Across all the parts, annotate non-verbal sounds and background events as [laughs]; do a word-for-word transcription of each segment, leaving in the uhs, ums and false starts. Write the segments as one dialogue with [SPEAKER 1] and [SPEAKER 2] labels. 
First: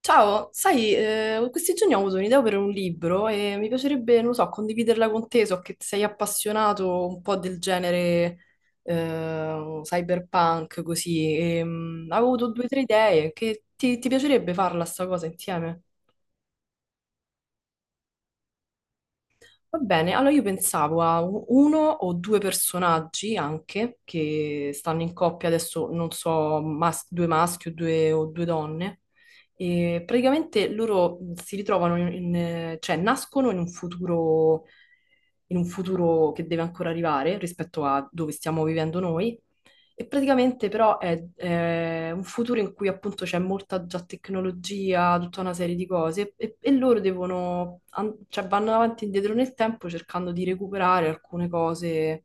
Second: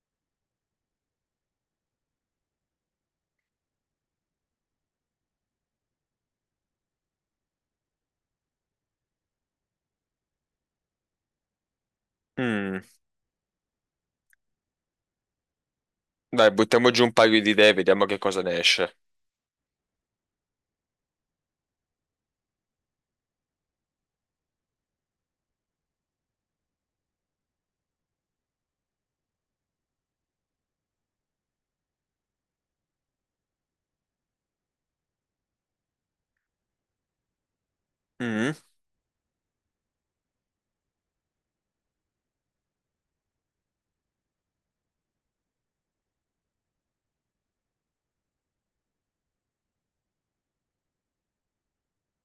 [SPEAKER 1] Ciao, sai, eh, questi giorni ho avuto un'idea per un libro e mi piacerebbe, non lo so, condividerla con te, so che sei appassionato un po' del genere eh, cyberpunk, così. E, mm, avevo avuto due o tre
[SPEAKER 2] Mm.
[SPEAKER 1] idee, che ti, ti piacerebbe farla sta cosa insieme?
[SPEAKER 2] Dai, buttiamo giù un paio di idee, vediamo che cosa ne esce.
[SPEAKER 1] Va bene, allora io pensavo a u- uno o due personaggi anche che stanno in coppia, adesso non so, mas- due maschi o due, o due donne, e praticamente loro mm, si ritrovano, in, in- cioè nascono in un futuro, in un futuro che deve ancora arrivare rispetto a dove
[SPEAKER 2] Mm.
[SPEAKER 1] stiamo vivendo noi e praticamente però è, è un futuro in cui appunto c'è molta già tecnologia, tutta una serie di cose e, e loro devono, an- cioè vanno avanti e indietro nel tempo cercando di recuperare alcune cose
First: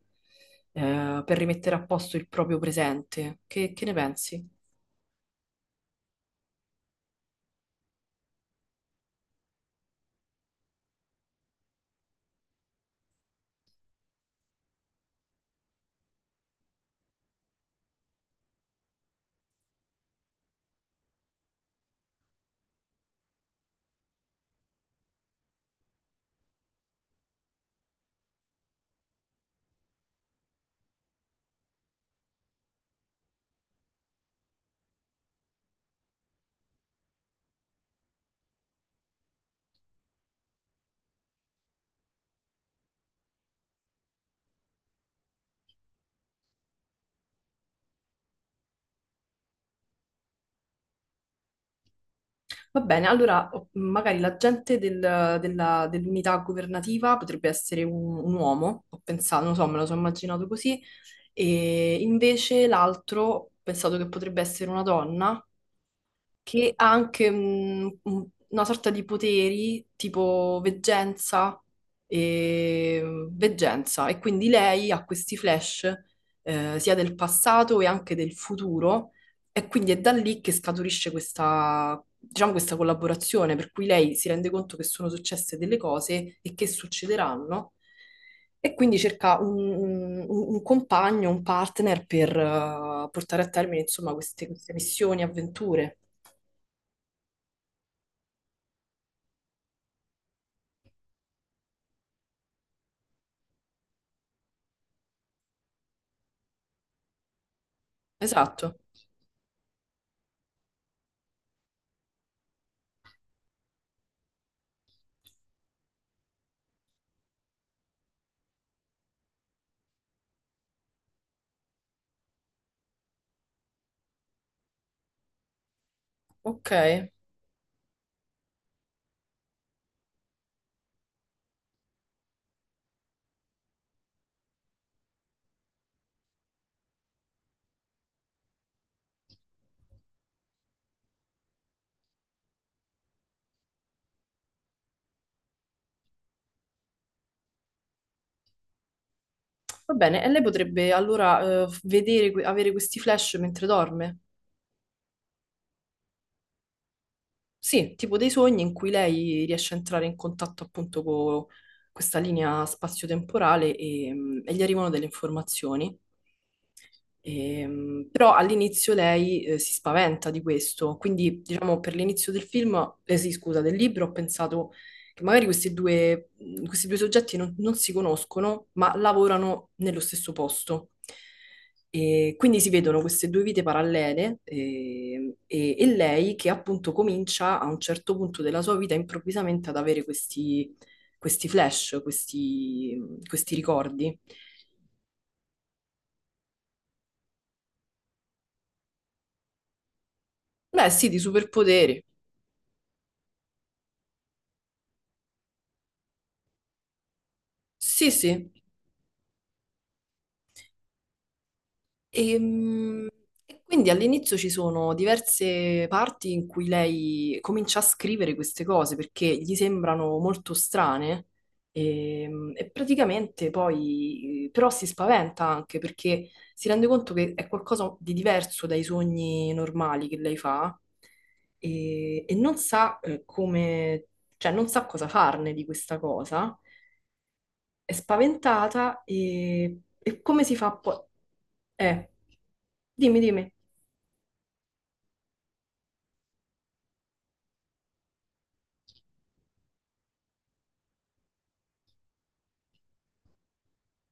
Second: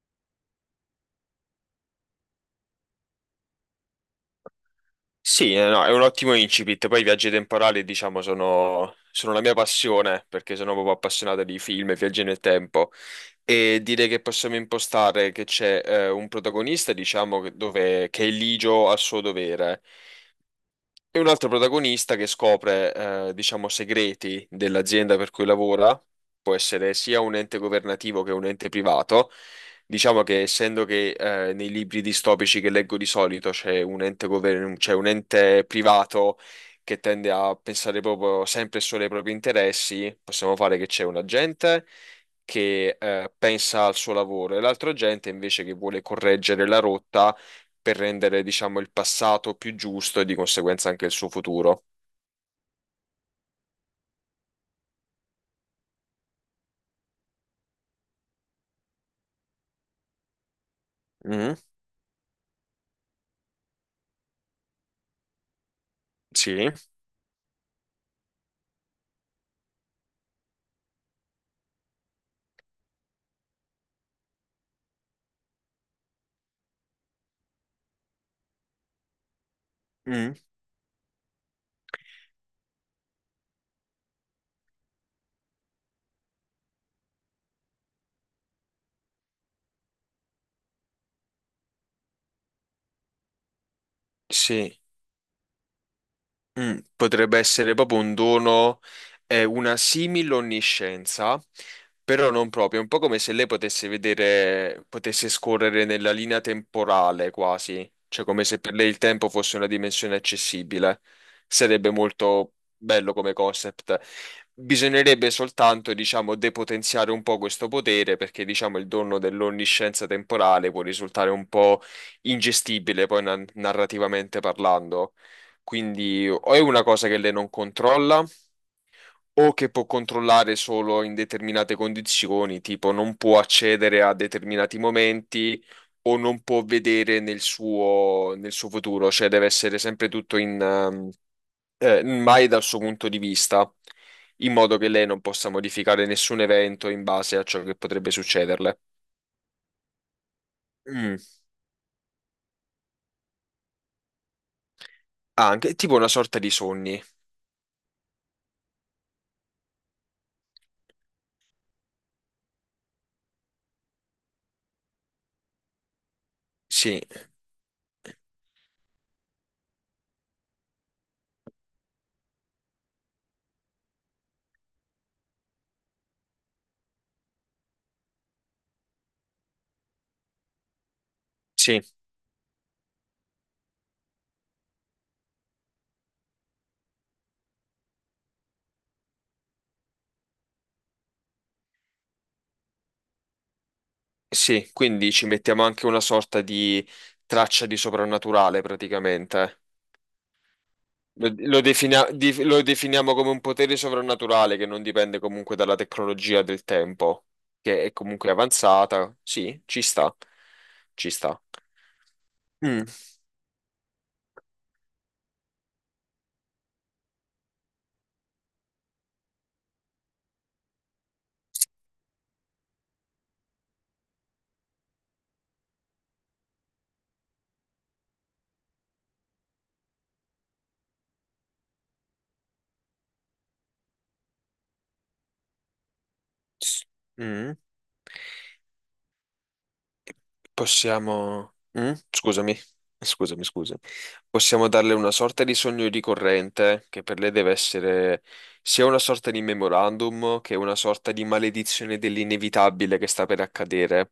[SPEAKER 1] eh, per rimettere a posto il proprio presente. Che, che ne pensi?
[SPEAKER 2] Sì, eh, no, è un ottimo incipit. Poi i viaggi temporali, diciamo, sono, sono la mia passione, perché sono proprio appassionato di film e viaggi nel tempo. E direi che possiamo impostare che c'è eh, un protagonista, diciamo, che- dove, che è ligio al suo dovere. E un altro protagonista che scopre, eh, diciamo, segreti dell'azienda per cui lavora, può essere sia un ente governativo che un ente privato. Diciamo che essendo che eh, nei libri distopici che leggo di solito c'è un ente gover- c'è un ente privato che tende a pensare proprio sempre e solo ai propri interessi, possiamo fare che c'è un agente che eh, pensa al suo lavoro e l'altro agente invece che vuole correggere la rotta per rendere, diciamo, il passato più giusto e di conseguenza anche il suo futuro.
[SPEAKER 1] Va bene, allora o- magari l'agente del- della- dell'unità governativa potrebbe essere un, un uomo, ho pensato, non so, me lo sono immaginato così,
[SPEAKER 2] Mm,
[SPEAKER 1] e invece l'altro ho pensato che potrebbe essere una donna
[SPEAKER 2] sì.
[SPEAKER 1] che ha anche mm, un- una sorta di poteri tipo veggenza e veggenza e quindi lei ha questi flash eh, sia del passato e anche del futuro e quindi è da
[SPEAKER 2] Mm,
[SPEAKER 1] lì che scaturisce questa, diciamo, questa collaborazione per cui lei si rende conto che sono successe delle cose e che succederanno. E quindi cerca un, un- un compagno, un partner per eh, portare a termine, insomma, queste, queste
[SPEAKER 2] sì.
[SPEAKER 1] missioni, avventure.
[SPEAKER 2] Mm, potrebbe essere proprio un dono, eh, una simile onniscienza, però non proprio, è un po' come se lei potesse vedere, potesse scorrere nella linea temporale quasi, cioè come se per
[SPEAKER 1] Esatto,
[SPEAKER 2] lei il tempo fosse una dimensione accessibile. Sarebbe molto bello come concept. Bisognerebbe soltanto, diciamo, depotenziare un po' questo potere perché, diciamo, il dono dell'onniscienza temporale può risultare un po' ingestibile poi na- narrativamente parlando. Quindi o è
[SPEAKER 1] ok,
[SPEAKER 2] una cosa che lei non controlla o che può controllare solo in determinate condizioni, tipo non può accedere a determinati momenti o non può vedere nel suo, nel suo futuro, cioè deve essere sempre tutto in, ehm, eh, mai dal suo punto di vista, in modo che lei non possa modificare nessun evento in base a ciò che potrebbe succederle.
[SPEAKER 1] va bene. E lei potrebbe
[SPEAKER 2] Mm.
[SPEAKER 1] allora eh, vedere, que- avere questi flash mentre dorme?
[SPEAKER 2] Ah, anche tipo una sorta di sogni.
[SPEAKER 1] Sì, tipo dei sogni in cui lei riesce a entrare in contatto appunto con questa linea spazio-temporale e, mm, e gli arrivano delle informazioni.
[SPEAKER 2] Sì,
[SPEAKER 1] Ehm, però all'inizio lei eh, si spaventa di questo, quindi diciamo per l'inizio del film, eh, sì, scusa, del libro ho pensato che magari questi due, mm, questi due soggetti non, non si conoscono, ma lavorano nello stesso posto.
[SPEAKER 2] sì.
[SPEAKER 1] E quindi si vedono queste due vite parallele eh, e, e lei che appunto comincia a un certo punto della sua vita improvvisamente ad avere questi, questi flash, questi, questi ricordi.
[SPEAKER 2] Sì, quindi ci mettiamo anche una sorta di traccia di soprannaturale praticamente.
[SPEAKER 1] Beh, sì, di
[SPEAKER 2] Lo, lo
[SPEAKER 1] superpoteri.
[SPEAKER 2] definia- di- lo definiamo come un potere soprannaturale che non dipende comunque dalla tecnologia del tempo, che è
[SPEAKER 1] Sì,
[SPEAKER 2] comunque
[SPEAKER 1] sì.
[SPEAKER 2] avanzata. Sì, ci sta, ci sta. Mm.
[SPEAKER 1] Ehm, E quindi all'inizio ci sono diverse parti in cui lei comincia a scrivere queste cose perché gli sembrano molto strane ehm, e, praticamente poi però si spaventa anche perché si rende conto che è qualcosa di diverso dai sogni normali che lei fa e, e non sa eh, come, cioè non sa cosa farne di questa cosa,
[SPEAKER 2] S- mm.
[SPEAKER 1] è spaventata e, e come si fa poi?
[SPEAKER 2] Possiamo. Mm?
[SPEAKER 1] Eh,
[SPEAKER 2] Scusami, [laughs]
[SPEAKER 1] Dimmi,
[SPEAKER 2] scusami,
[SPEAKER 1] dimmi.
[SPEAKER 2] scusami. Possiamo darle una sorta di sogno ricorrente che per lei deve essere sia una sorta di memorandum che una sorta di maledizione dell'inevitabile che sta per accadere,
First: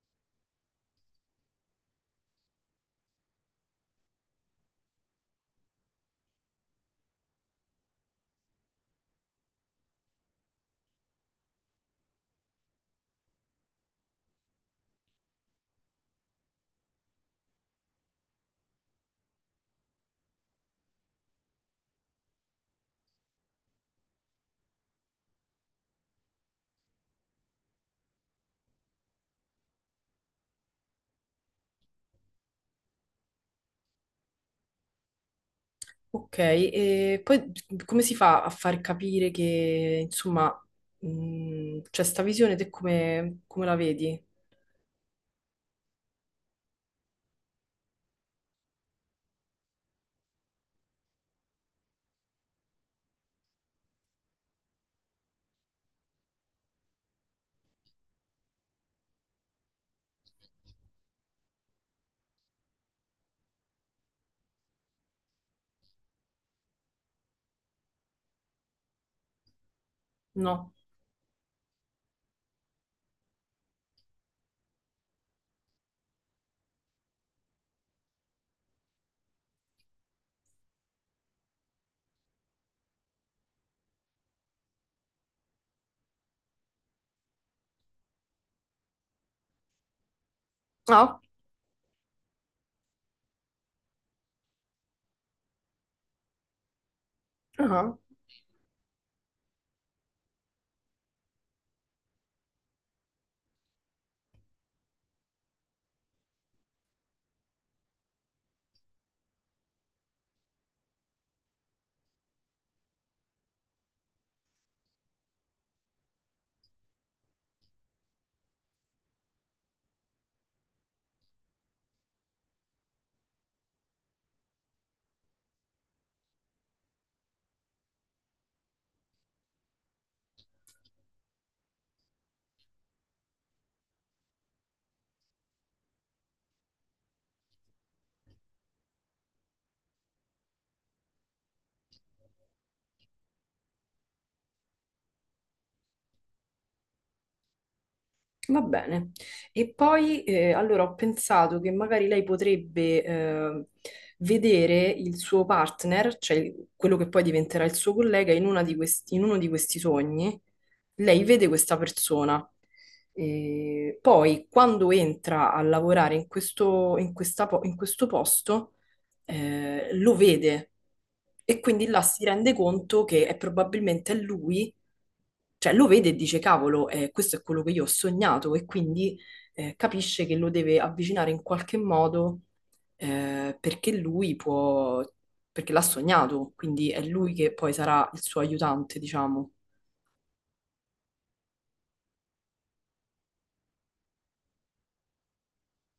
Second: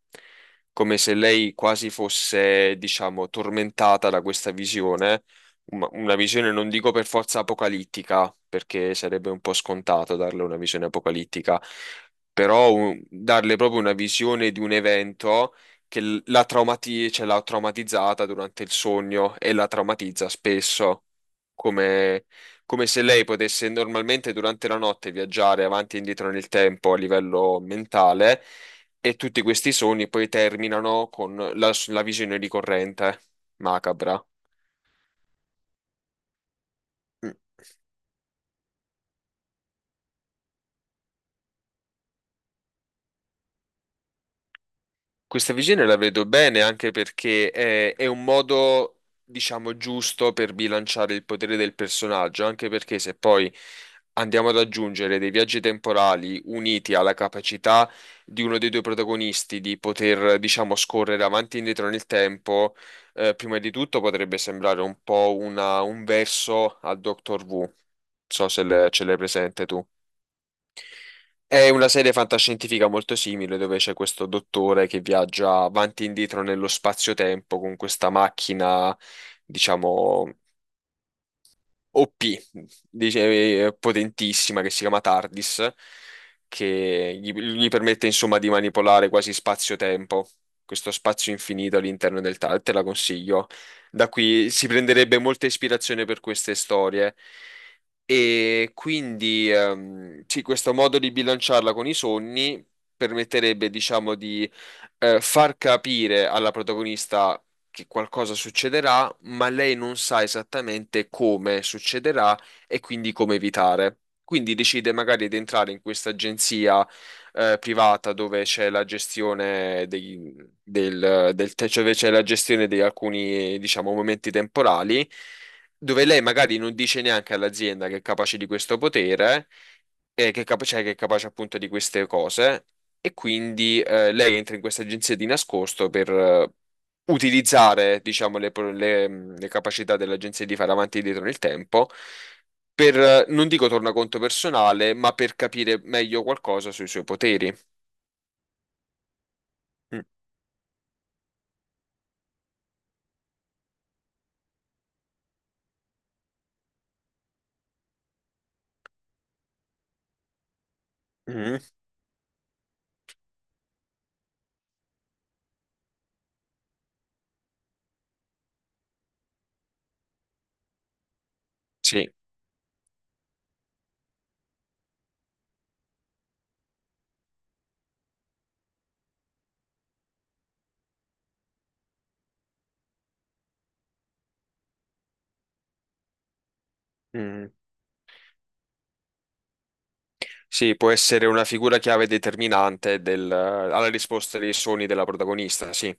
[SPEAKER 2] come se lei quasi fosse, diciamo, tormentata da questa visione, una una visione non dico per forza apocalittica, perché sarebbe un po' scontato darle una visione apocalittica però un- darle proprio una visione di un evento che l- la traumati- cioè, l'ha traumatizzata durante il sogno e la traumatizza spesso, come, come se lei potesse normalmente durante la notte viaggiare avanti e indietro nel tempo a livello mentale e tutti questi sogni poi terminano con la, la visione ricorrente macabra.
[SPEAKER 1] Ok, e
[SPEAKER 2] Mm.
[SPEAKER 1] poi come si fa a far capire che, insomma, mh, c'è sta visione, te come, come la vedi?
[SPEAKER 2] Questa visione la vedo bene anche perché è, è un modo, diciamo, giusto per bilanciare il potere del personaggio, anche perché se poi andiamo ad aggiungere dei viaggi temporali uniti alla capacità di uno dei due protagonisti di poter, diciamo, scorrere avanti e indietro nel tempo, eh, prima di tutto potrebbe sembrare un po' una- un verso al Doctor Who. Non so se le- ce l'hai presente tu.
[SPEAKER 1] No.
[SPEAKER 2] È una serie fantascientifica molto simile dove c'è questo dottore che viaggia avanti e indietro nello spazio-tempo con questa macchina, diciamo. O P, dice- eh, potentissima, che si chiama TARDIS, che gli, gli permette insomma di manipolare quasi spazio-tempo, questo
[SPEAKER 1] No?
[SPEAKER 2] spazio infinito all'interno del TARDIS, te la consiglio. Da qui si prenderebbe molta ispirazione per queste storie.
[SPEAKER 1] Ah.
[SPEAKER 2] E quindi ehm, sì, questo modo di bilanciarla con i sogni permetterebbe, diciamo, di eh, far capire alla protagonista che qualcosa succederà, ma lei non sa esattamente come succederà e quindi come evitare. Quindi decide magari di entrare in questa agenzia eh, privata dove c'è la gestione dei, del, del, te- cioè dove c'è la gestione di alcuni, diciamo, momenti temporali, dove lei magari non dice neanche all'azienda che è capace di questo potere, eh, che è capa- cioè che è capace appunto di queste cose. E quindi eh, lei entra in questa agenzia di nascosto per utilizzare, diciamo, le, pro- le, mh, le capacità dell'agenzia di fare avanti e indietro nel tempo per eh, non dico tornaconto personale, ma per capire meglio qualcosa sui suoi poteri.
[SPEAKER 1] Va bene. E
[SPEAKER 2] Mm,
[SPEAKER 1] poi eh, allora ho pensato che magari lei potrebbe eh, vedere il suo partner, cioè il- quello che poi diventerà il suo collega, in una di questi- in uno di questi sogni. Lei vede
[SPEAKER 2] mm.
[SPEAKER 1] questa persona. E poi, quando entra a lavorare in questo, in questa po- in questo posto, eh, lo vede e quindi là
[SPEAKER 2] Sì.
[SPEAKER 1] si rende conto che è probabilmente lui, cioè lo vede e dice, cavolo, eh, questo è quello che io ho sognato e quindi eh, capisce che lo deve avvicinare in qualche modo, eh, perché lui può, perché l'ha sognato, quindi è lui
[SPEAKER 2] Mm.
[SPEAKER 1] che poi sarà il suo aiutante, diciamo.
[SPEAKER 2] Sì, può essere una figura chiave determinante del- alla risposta dei sogni della protagonista, sì.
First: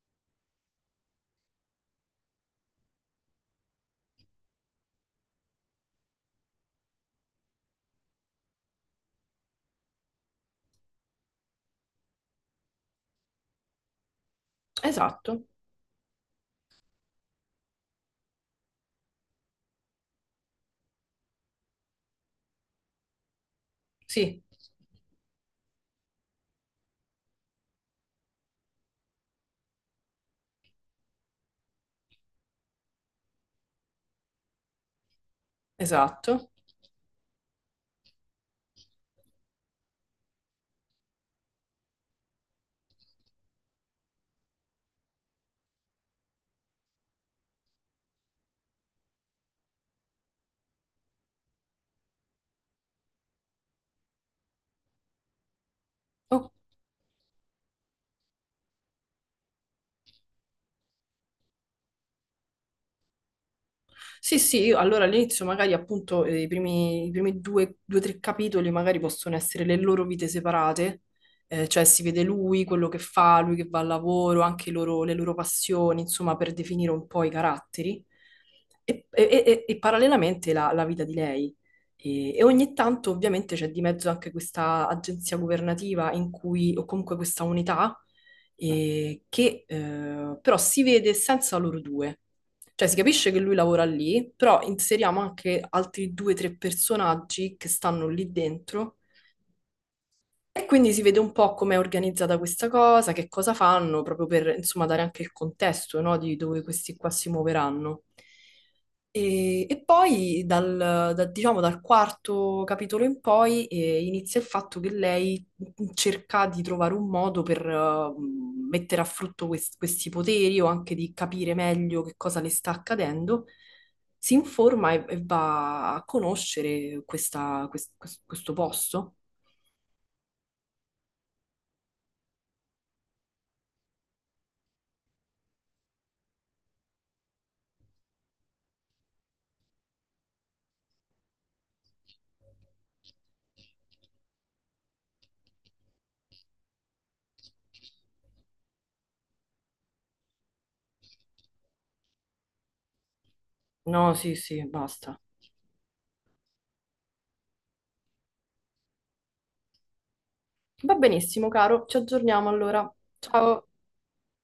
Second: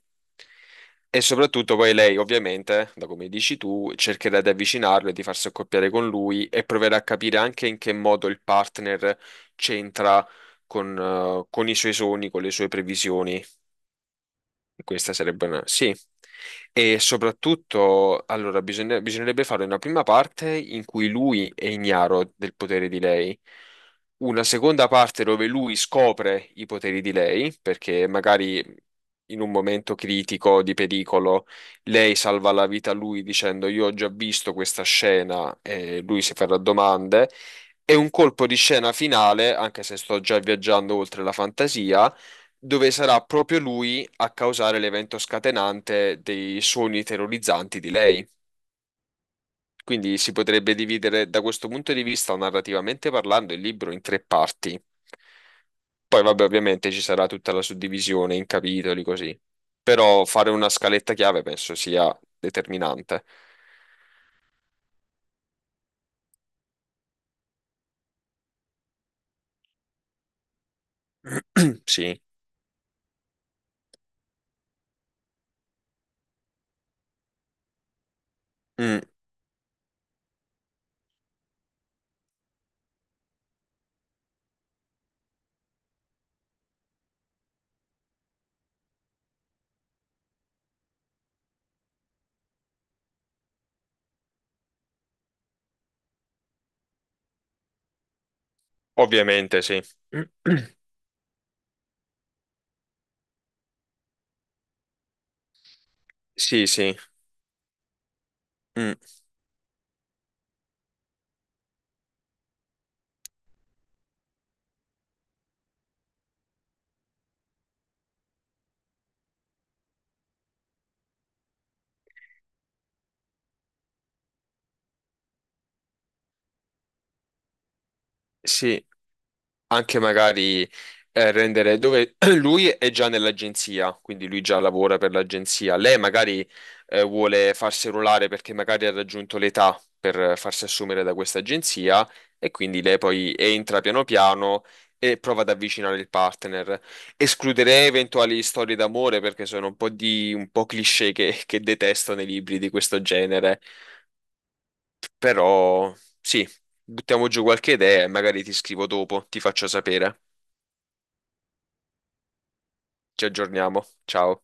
[SPEAKER 2] E soprattutto poi lei, ovviamente, da come dici tu, cercherà di avvicinarlo e di farsi accoppiare con lui e proverà a capire anche in che modo il partner c'entra con, eh, con i suoi sogni, con le sue previsioni. Questa
[SPEAKER 1] Esatto,
[SPEAKER 2] sarebbe una. Sì. E soprattutto, allora, bisogna- bisognerebbe fare una prima parte in cui lui è ignaro del potere di lei,
[SPEAKER 1] sì,
[SPEAKER 2] una seconda parte dove lui scopre i poteri di lei, perché magari in un momento critico di pericolo lei salva la vita a lui dicendo io ho già visto questa scena e lui si
[SPEAKER 1] esatto.
[SPEAKER 2] farà domande. E un colpo di scena finale, anche se sto già viaggiando oltre la fantasia, dove sarà proprio lui a causare l'evento scatenante dei sogni terrorizzanti di lei. Quindi si potrebbe dividere da questo punto di vista, narrativamente parlando, il libro in tre parti. Poi, vabbè, ovviamente ci sarà tutta la suddivisione in capitoli così. Però fare una scaletta chiave penso sia determinante.
[SPEAKER 1] Sì, sì, io allora all'inizio magari appunto eh, i primi, i primi due, due, tre capitoli magari possono essere le loro vite separate, eh, cioè
[SPEAKER 2] [clears throat]
[SPEAKER 1] si
[SPEAKER 2] Sì.
[SPEAKER 1] vede lui, quello che fa, lui che va al lavoro, anche i loro- le loro passioni, insomma, per definire un po' i caratteri.
[SPEAKER 2] Mm.
[SPEAKER 1] E, e- e- e parallelamente la, la vita di lei. E, e ogni tanto ovviamente c'è di mezzo anche questa agenzia governativa in cui, o comunque questa unità, eh, che eh, però si vede senza loro due. Cioè si capisce che lui lavora lì, però inseriamo anche altri due o tre personaggi che stanno lì dentro
[SPEAKER 2] Ovviamente sì.
[SPEAKER 1] e
[SPEAKER 2] [clears throat]
[SPEAKER 1] quindi si vede un po' come è organizzata questa cosa, che cosa fanno, proprio per insomma dare anche il contesto, no, di dove
[SPEAKER 2] Sì,
[SPEAKER 1] questi
[SPEAKER 2] sì.
[SPEAKER 1] qua si muoveranno.
[SPEAKER 2] Mm,
[SPEAKER 1] E, e poi dal, da- diciamo, dal quarto capitolo in poi eh, inizia il fatto che lei cerca di trovare un modo per eh, mettere a frutto quest- questi poteri o anche di capire meglio che cosa le sta accadendo. Si informa e, e va a conoscere questa- quest- quest- questo
[SPEAKER 2] sì.
[SPEAKER 1] posto.
[SPEAKER 2] Anche magari eh, rendere dove [clears throat] lui è già nell'agenzia, quindi lui già lavora per l'agenzia. Lei magari eh, vuole farsi ruolare perché magari ha raggiunto l'età per farsi assumere da questa agenzia e quindi lei poi entra piano piano e prova ad avvicinare il partner. Escluderei eventuali storie d'amore perché sono un po' di un po' cliché che, che detesto nei libri di questo genere.
[SPEAKER 1] No, sì, sì, basta.
[SPEAKER 2] Però sì, buttiamo giù qualche idea e magari ti scrivo dopo, ti faccio sapere.
[SPEAKER 1] Va benissimo, caro. Ci aggiorniamo allora.
[SPEAKER 2] Ci
[SPEAKER 1] Ciao.
[SPEAKER 2] aggiorniamo. Ciao.